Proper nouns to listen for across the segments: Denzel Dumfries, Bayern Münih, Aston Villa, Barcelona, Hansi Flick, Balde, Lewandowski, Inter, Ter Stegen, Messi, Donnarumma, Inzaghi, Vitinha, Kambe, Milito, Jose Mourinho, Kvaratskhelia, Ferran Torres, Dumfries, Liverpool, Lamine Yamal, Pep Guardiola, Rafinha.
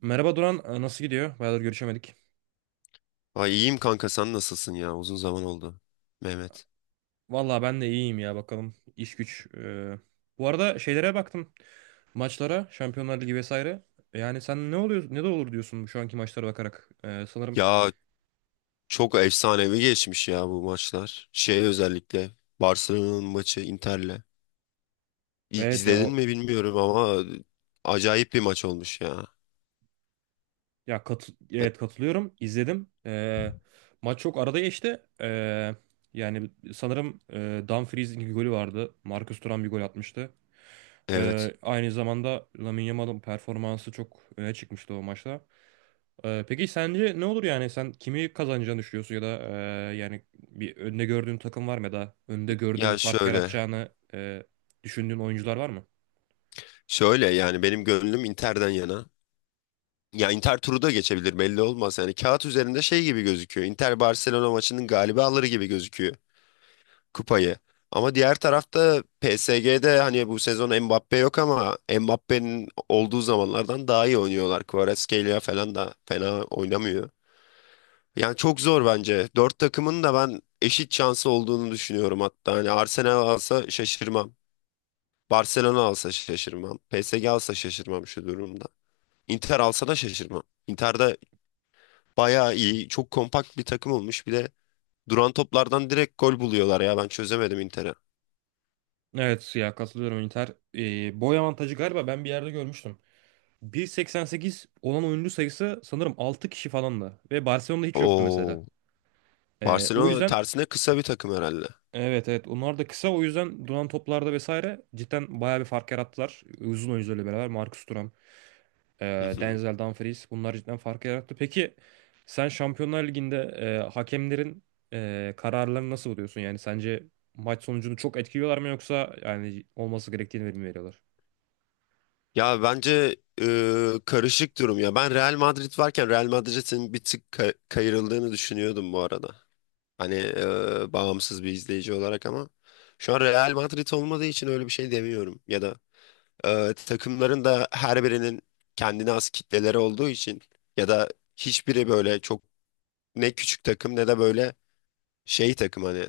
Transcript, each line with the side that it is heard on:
right: Merhaba Duran, nasıl gidiyor? Bayağıdır görüşemedik.
left: Ay iyiyim kanka sen nasılsın ya? Uzun zaman oldu. Mehmet.
right: Vallahi ben de iyiyim ya bakalım. İş güç. Bu arada şeylere baktım. Maçlara, Şampiyonlar Ligi vesaire. Yani sen ne oluyor, ne de olur diyorsun şu anki maçlara bakarak. Sanırım
left: Ya çok efsanevi geçmiş ya bu maçlar. Şey özellikle Barcelona'nın maçı Inter'le.
right: evet ya
left: İzledin
right: o
left: mi bilmiyorum ama acayip bir maç olmuş ya.
right: evet katılıyorum. İzledim. Maç çok arada geçti. Yani sanırım Dumfries'in bir golü vardı. Marcus Thuram bir gol atmıştı.
left: Evet.
right: Aynı zamanda Lamine Yamal'ın performansı çok öne çıkmıştı o maçta. Peki sence ne olur, yani sen kimi kazanacağını düşünüyorsun, ya da yani bir önde gördüğün takım var mı, ya da önde gördüğün,
left: Ya
right: fark
left: şöyle.
right: yaratacağını düşündüğün oyuncular var mı?
left: Şöyle yani benim gönlüm Inter'den yana. Ya Inter turu da geçebilir belli olmaz. Yani kağıt üzerinde şey gibi gözüküyor. Inter Barcelona maçının galibi alır gibi gözüküyor kupayı. Ama diğer tarafta PSG'de hani bu sezon Mbappe yok ama Mbappe'nin olduğu zamanlardan daha iyi oynuyorlar. Kvaratskhelia falan da fena oynamıyor. Yani çok zor bence. Dört takımın da ben eşit şansı olduğunu düşünüyorum hatta. Hani Arsenal alsa şaşırmam. Barcelona alsa şaşırmam. PSG alsa şaşırmam şu durumda. Inter alsa da şaşırmam. Inter'de bayağı iyi, çok kompakt bir takım olmuş. Bir de duran toplardan direkt gol buluyorlar ya. Ben çözemedim Inter'i.
right: Evet ya katılıyorum, Inter. Boy avantajı galiba ben bir yerde görmüştüm. 1,88 olan oyuncu sayısı sanırım 6 kişi falandı ve Barcelona'da hiç yoktu mesela.
left: Oo.
right: O
left: Barcelona
right: yüzden
left: tersine kısa bir takım herhalde.
right: evet evet onlar da kısa, o yüzden duran toplarda vesaire cidden bayağı bir fark yarattılar. Uzun oyuncularla beraber Marcus Thuram,
left: Hı hı.
right: Denzel Dumfries, bunlar cidden fark yarattı. Peki sen Şampiyonlar Ligi'nde hakemlerin kararlarını nasıl buluyorsun? Yani sence maç sonucunu çok etkiliyorlar mı, yoksa yani olması gerektiğini mi veriyorlar?
left: Ya bence karışık durum ya. Ben Real Madrid varken Real Madrid'in bir tık kayırıldığını düşünüyordum bu arada. Hani bağımsız bir izleyici olarak ama şu an Real Madrid olmadığı için öyle bir şey demiyorum. Ya da takımların da her birinin kendine has kitleleri olduğu için ya da hiçbiri böyle çok ne küçük takım ne de böyle şey takım hani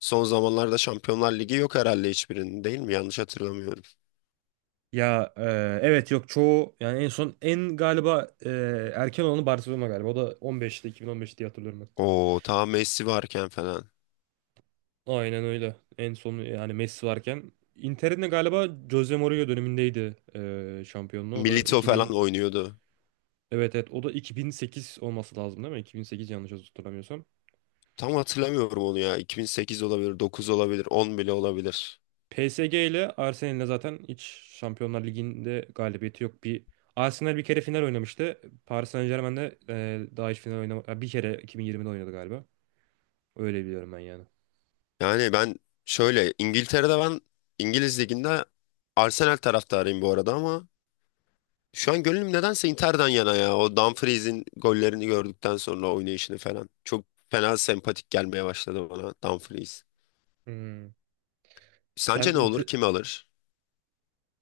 left: son zamanlarda Şampiyonlar Ligi yok herhalde hiçbirinin değil mi? Yanlış hatırlamıyorum.
right: Ya, evet yok çoğu, yani en son en galiba erken olanı Barcelona galiba. O da 15'te, 2015 diye hatırlıyorum ben.
left: O tam Messi varken falan.
right: Aynen öyle. En son yani Messi varken Inter'in de galiba Jose Mourinho dönemindeydi şampiyonluğu. O da
left: Milito falan
right: 2000.
left: oynuyordu.
right: Evet evet o da 2008 olması lazım değil mi? 2008 yanlış hatırlamıyorsam.
left: Tam hatırlamıyorum onu ya. 2008 olabilir, 9 olabilir, 10 bile olabilir.
right: PSG ile Arsenal'le zaten hiç Şampiyonlar Ligi'nde galibiyeti yok. Bir Arsenal bir kere final oynamıştı. Paris Saint-Germain'de daha hiç final oynamadı. Bir kere 2020'de oynadı galiba. Öyle biliyorum ben yani.
left: Yani ben şöyle İngiltere'de ben İngiliz liginde Arsenal taraftarıyım bu arada ama şu an gönlüm nedense Inter'den yana ya. O Dumfries'in gollerini gördükten sonra oynayışını falan. Çok fena sempatik gelmeye başladı bana Dumfries.
right: Hmm. Sen
left: Sence ne
right: inti
left: olur? Kim alır?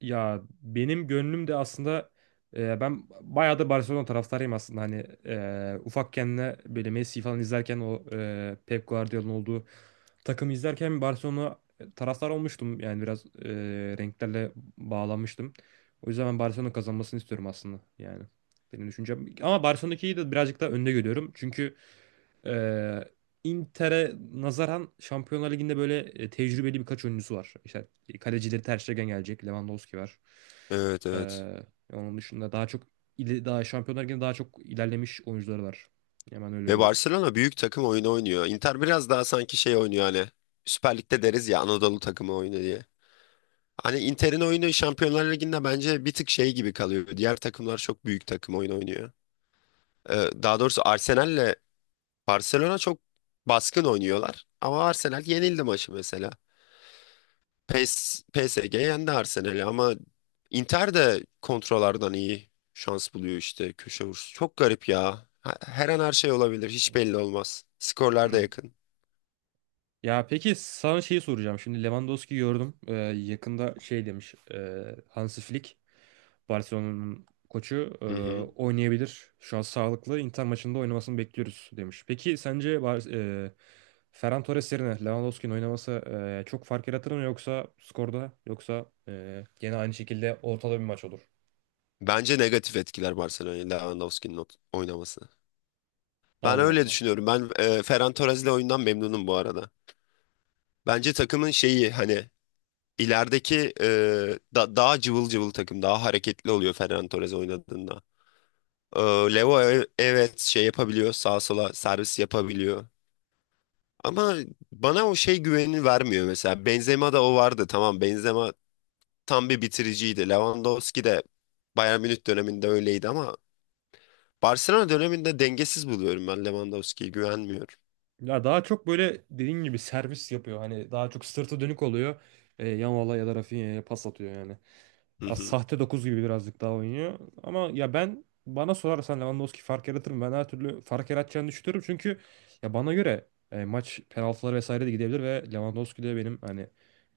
right: Ya benim gönlüm de aslında, ben bayağı da Barcelona taraftarıyım aslında, hani ufakken de böyle Messi falan izlerken, o Pep Guardiola'nın olduğu takımı izlerken Barcelona taraftar olmuştum, yani biraz renklerle bağlanmıştım. O yüzden ben Barcelona kazanmasını istiyorum aslında, yani benim düşüncem. Ama Barcelona'daki de birazcık daha önde görüyorum, çünkü ee, Inter'e nazaran Şampiyonlar Ligi'nde böyle tecrübeli birkaç oyuncusu var. İşte kalecileri Ter Stegen gelecek, Lewandowski var.
left: Evet evet.
right: Ee, Onun dışında daha çok, daha Şampiyonlar Ligi'nde daha çok ilerlemiş oyuncuları var. Hemen öyle
left: Ve
right: görüyorum.
left: Barcelona büyük takım oyunu oynuyor. Inter biraz daha sanki şey oynuyor hani. Süper Lig'de deriz ya Anadolu takımı oyunu diye. Hani Inter'in oyunu Şampiyonlar Ligi'nde bence bir tık şey gibi kalıyor. Diğer takımlar çok büyük takım oyunu oynuyor. Daha doğrusu Arsenal'le Barcelona çok baskın oynuyorlar. Ama Arsenal yenildi maçı mesela. PSG yendi Arsenal'i ama Inter de kontrolardan iyi şans buluyor işte köşe vuruşu. Çok garip ya. Her an her şey olabilir. Hiç belli olmaz. Skorlar da
right: Hı.
left: yakın.
right: Ya peki sana şeyi soracağım. Şimdi Lewandowski gördüm. Yakında şey demiş. Hansi Flick, Barcelona'nın koçu,
left: Hı hı.
right: oynayabilir. Şu an sağlıklı. Inter maçında oynamasını bekliyoruz demiş. Peki sence e, Ferran Torres yerine Lewandowski'nin oynaması çok fark yaratır mı yoksa skorda, yoksa gene aynı şekilde ortada bir maç olur?
left: Bence negatif etkiler Barcelona'yı Lewandowski'nin oynaması. Ben
right: Allah
left: öyle
right: Allah.
left: düşünüyorum. Ben Ferran Torres'le oyundan memnunum bu arada. Bence takımın şeyi hani ilerideki daha cıvıl cıvıl takım, daha hareketli oluyor Ferran Torres oynadığında. E, Leo evet şey yapabiliyor, sağa sola servis yapabiliyor. Ama bana o şey güvenini vermiyor mesela. Benzema'da o vardı. Tamam Benzema tam bir bitiriciydi. Lewandowski de Bayern Münih döneminde öyleydi ama Barcelona döneminde dengesiz buluyorum ben Lewandowski'yi güvenmiyorum.
right: Ya daha çok böyle dediğin gibi servis yapıyor. Hani daha çok sırtı dönük oluyor. Yamal'a ya da Rafinha'ya pas atıyor yani.
left: Hı
right: Ya
left: hı,
right: sahte 9 gibi birazcık daha oynuyor. Ama ya, ben bana sorarsan Lewandowski fark yaratır mı? Ben her türlü fark yaratacağını düşünüyorum. Çünkü ya bana göre maç penaltılara vesaire de gidebilir ve Lewandowski de benim hani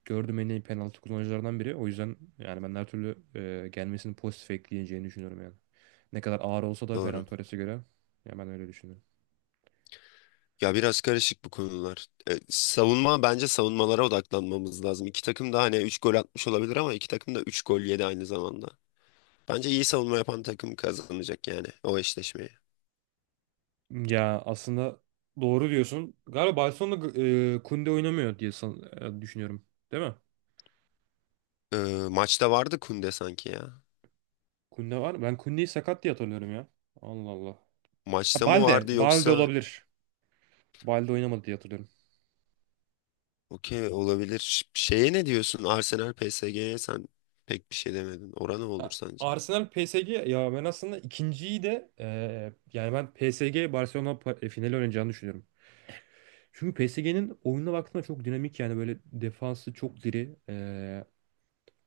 right: gördüğüm en iyi penaltı kullanıcılarından biri. O yüzden yani ben her türlü gelmesini pozitif ekleyeceğini düşünüyorum yani. Ne kadar ağır olsa da Ferran
left: doğru.
right: Torres'e göre, ya ben öyle düşünüyorum.
left: Ya biraz karışık bu konular. Savunma bence savunmalara odaklanmamız lazım. İki takım da hani 3 gol atmış olabilir ama iki takım da 3 gol yedi aynı zamanda. Bence iyi savunma yapan takım kazanacak yani o eşleşmeyi.
right: Ya aslında doğru diyorsun. Galiba Barcelona'da Kunde oynamıyor diye düşünüyorum. Değil mi?
left: E, maçta vardı Kunde sanki ya.
right: Kunde var mı? Ben Kunde'yi sakat diye hatırlıyorum ya. Allah Allah. Ha,
left: Maçta mı
right: Balde.
left: vardı
right: Balde
left: yoksa
right: olabilir. Balde oynamadı diye hatırlıyorum.
left: Okey olabilir. Şeye ne diyorsun? Arsenal PSG'ye sen pek bir şey demedin. Oran ne olur
right: Ha,
left: sence?
right: Arsenal PSG, ya ben aslında ikinciyi de, yani ben PSG Barcelona finali oynayacağını düşünüyorum. Çünkü PSG'nin oyununa baktığında çok dinamik, yani böyle defansı çok diri.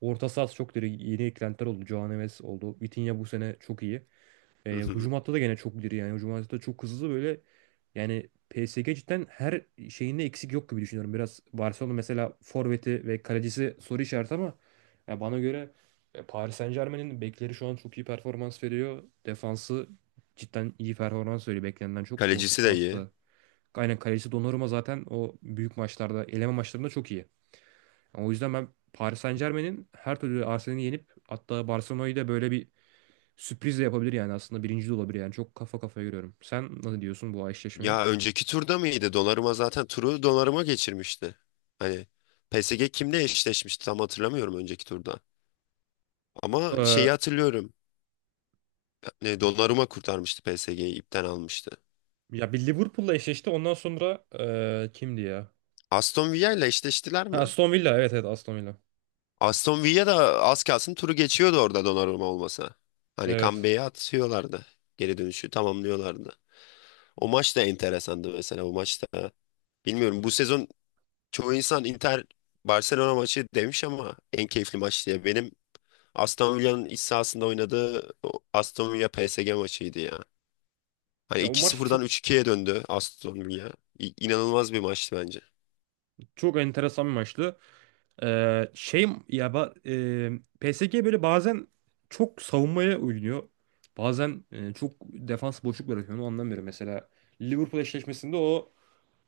right: Orta sahası çok diri. Yeni eklentiler oldu. Joao Neves oldu. Vitinha bu sene çok iyi.
left: Hı hı.
right: Hücum hattı da gene çok diri yani. Hücum hattı da çok hızlı böyle. Yani PSG cidden her şeyinde eksik yok gibi düşünüyorum. Biraz Barcelona mesela forveti ve kalecisi soru işareti, ama ya bana göre Paris Saint-Germain'in bekleri şu an çok iyi performans veriyor. Defansı cidden iyi performans veriyor beklenenden çok. Orta
left: Kalecisi de
right: sahası
left: iyi.
right: da. Aynen, kalecisi Donnarumma zaten o büyük maçlarda, eleme maçlarında çok iyi. O yüzden ben Paris Saint-Germain'in her türlü Arsenal'i yenip hatta Barcelona'yı da böyle bir sürpriz de yapabilir yani, aslında birinci de olabilir yani, çok kafa kafaya görüyorum. Sen ne diyorsun bu eşleşmeye?
left: Ya önceki turda mıydı? Donnarumma zaten turu Donnarumma geçirmişti. Hani PSG kimle eşleşmişti tam hatırlamıyorum önceki turda. Ama
right: Ee,
left: şeyi hatırlıyorum. Ne, Donnarumma kurtarmıştı PSG'yi ipten almıştı.
right: Ya bir Liverpool'la eşleşti ondan sonra, kimdi ya?
left: Aston Villa ile eşleştiler
right: Ha,
left: mi?
right: Aston Villa, evet evet Aston Villa.
left: Aston Villa da az kalsın turu geçiyordu orada Donnarumma olmasa. Hani
right: Evet.
left: Kambe'yi atıyorlardı. Geri dönüşü tamamlıyorlardı. O maç da enteresandı mesela. O maçta bilmiyorum bu sezon çoğu insan Inter Barcelona maçı demiş ama en keyifli maç diye. Benim Aston Villa'nın iç sahasında oynadığı o Aston Villa PSG maçıydı ya. Hani
right: Ya o maç da
left: 2-0'dan
right: çok
left: üç 2'ye döndü Aston Villa. İnanılmaz bir maçtı bence.
right: çok enteresan bir maçtı. Şey ya, PSG böyle bazen çok savunmaya oynuyor. Bazen çok defans boşluk bırakıyor. Onu anlamıyorum. Mesela Liverpool eşleşmesinde o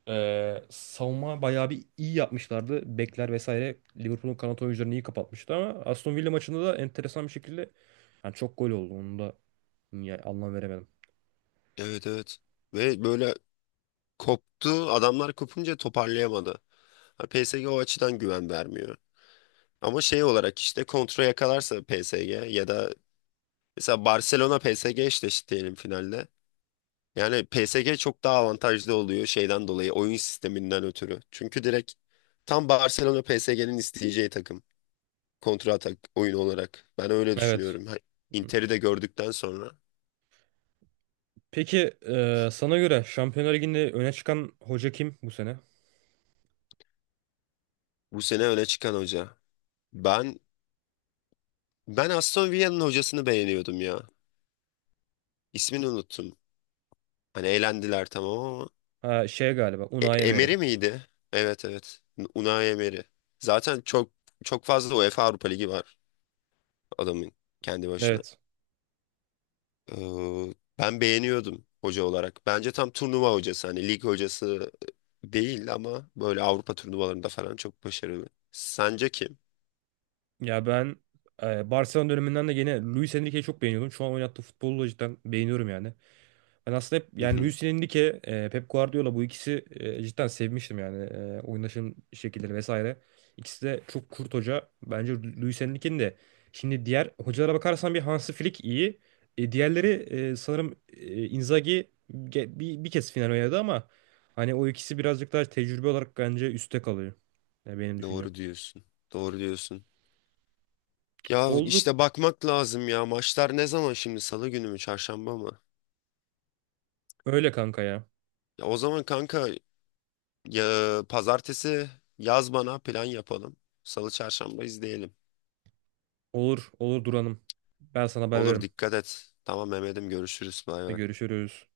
right: Savunma bayağı bir iyi yapmışlardı. Bekler vesaire Liverpool'un kanat oyuncularını iyi kapatmıştı, ama Aston Villa maçında da enteresan bir şekilde yani çok gol oldu. Onu da ya, anlam veremedim.
left: Evet evet. Ve böyle koptu. Adamlar kopunca toparlayamadı. Hani PSG o açıdan güven vermiyor. Ama şey olarak işte kontra yakalarsa PSG ya da mesela Barcelona PSG eşleşti diyelim finalde. Yani PSG çok daha avantajlı oluyor şeyden dolayı oyun sisteminden ötürü. Çünkü direkt tam Barcelona PSG'nin isteyeceği takım. Kontra atak oyunu olarak. Ben öyle
right: Evet.
left: düşünüyorum. Inter'i de gördükten sonra.
right: Peki sana göre Şampiyonlar Ligi'nde öne çıkan hoca kim bu sene?
left: Bu sene öne çıkan hoca. Ben ben Aston Villa'nın hocasını beğeniyordum ya. İsmini unuttum. Hani eğlendiler tamam ama
right: Ha, şey galiba Unai Emery.
left: Emery miydi? Evet evet. Unai Emery. Zaten çok çok fazla UEFA Avrupa Ligi var adamın kendi başına.
right: Evet.
left: Ee, ben beğeniyordum hoca olarak. Bence tam turnuva hocası hani lig hocası değil ama böyle Avrupa turnuvalarında falan çok başarılı. Sence kim?
right: Ya ben Barcelona döneminden de yine Luis Enrique'yi çok beğeniyordum. Şu an oynattığı futbolu da cidden beğeniyorum yani. Ben aslında hep
left: Hı
right: yani
left: hı.
right: Luis Enrique, Pep Guardiola, bu ikisi cidden sevmiştim yani, oynaşım şekilleri vesaire. İkisi de çok kurt hoca. Bence Luis Enrique'nin de, şimdi diğer hocalara bakarsan bir Hansi Flick iyi. Diğerleri sanırım Inzaghi bir kez final oynadı ama hani o ikisi birazcık daha tecrübe olarak bence üstte kalıyor. Yani benim düşüncem.
left: Doğru diyorsun. Doğru diyorsun. Ya
right: Olduk
left: işte bakmak lazım ya. Maçlar ne zaman şimdi? Salı günü mü, çarşamba mı?
right: öyle kanka ya.
left: Ya o zaman kanka ya pazartesi yaz bana plan yapalım. Salı çarşamba izleyelim.
right: Olur olur Duran'ım. Ben sana haber
left: Olur
right: veririm.
left: dikkat et. Tamam Mehmet'im görüşürüz. Bay bay.
right: Görüşürüz.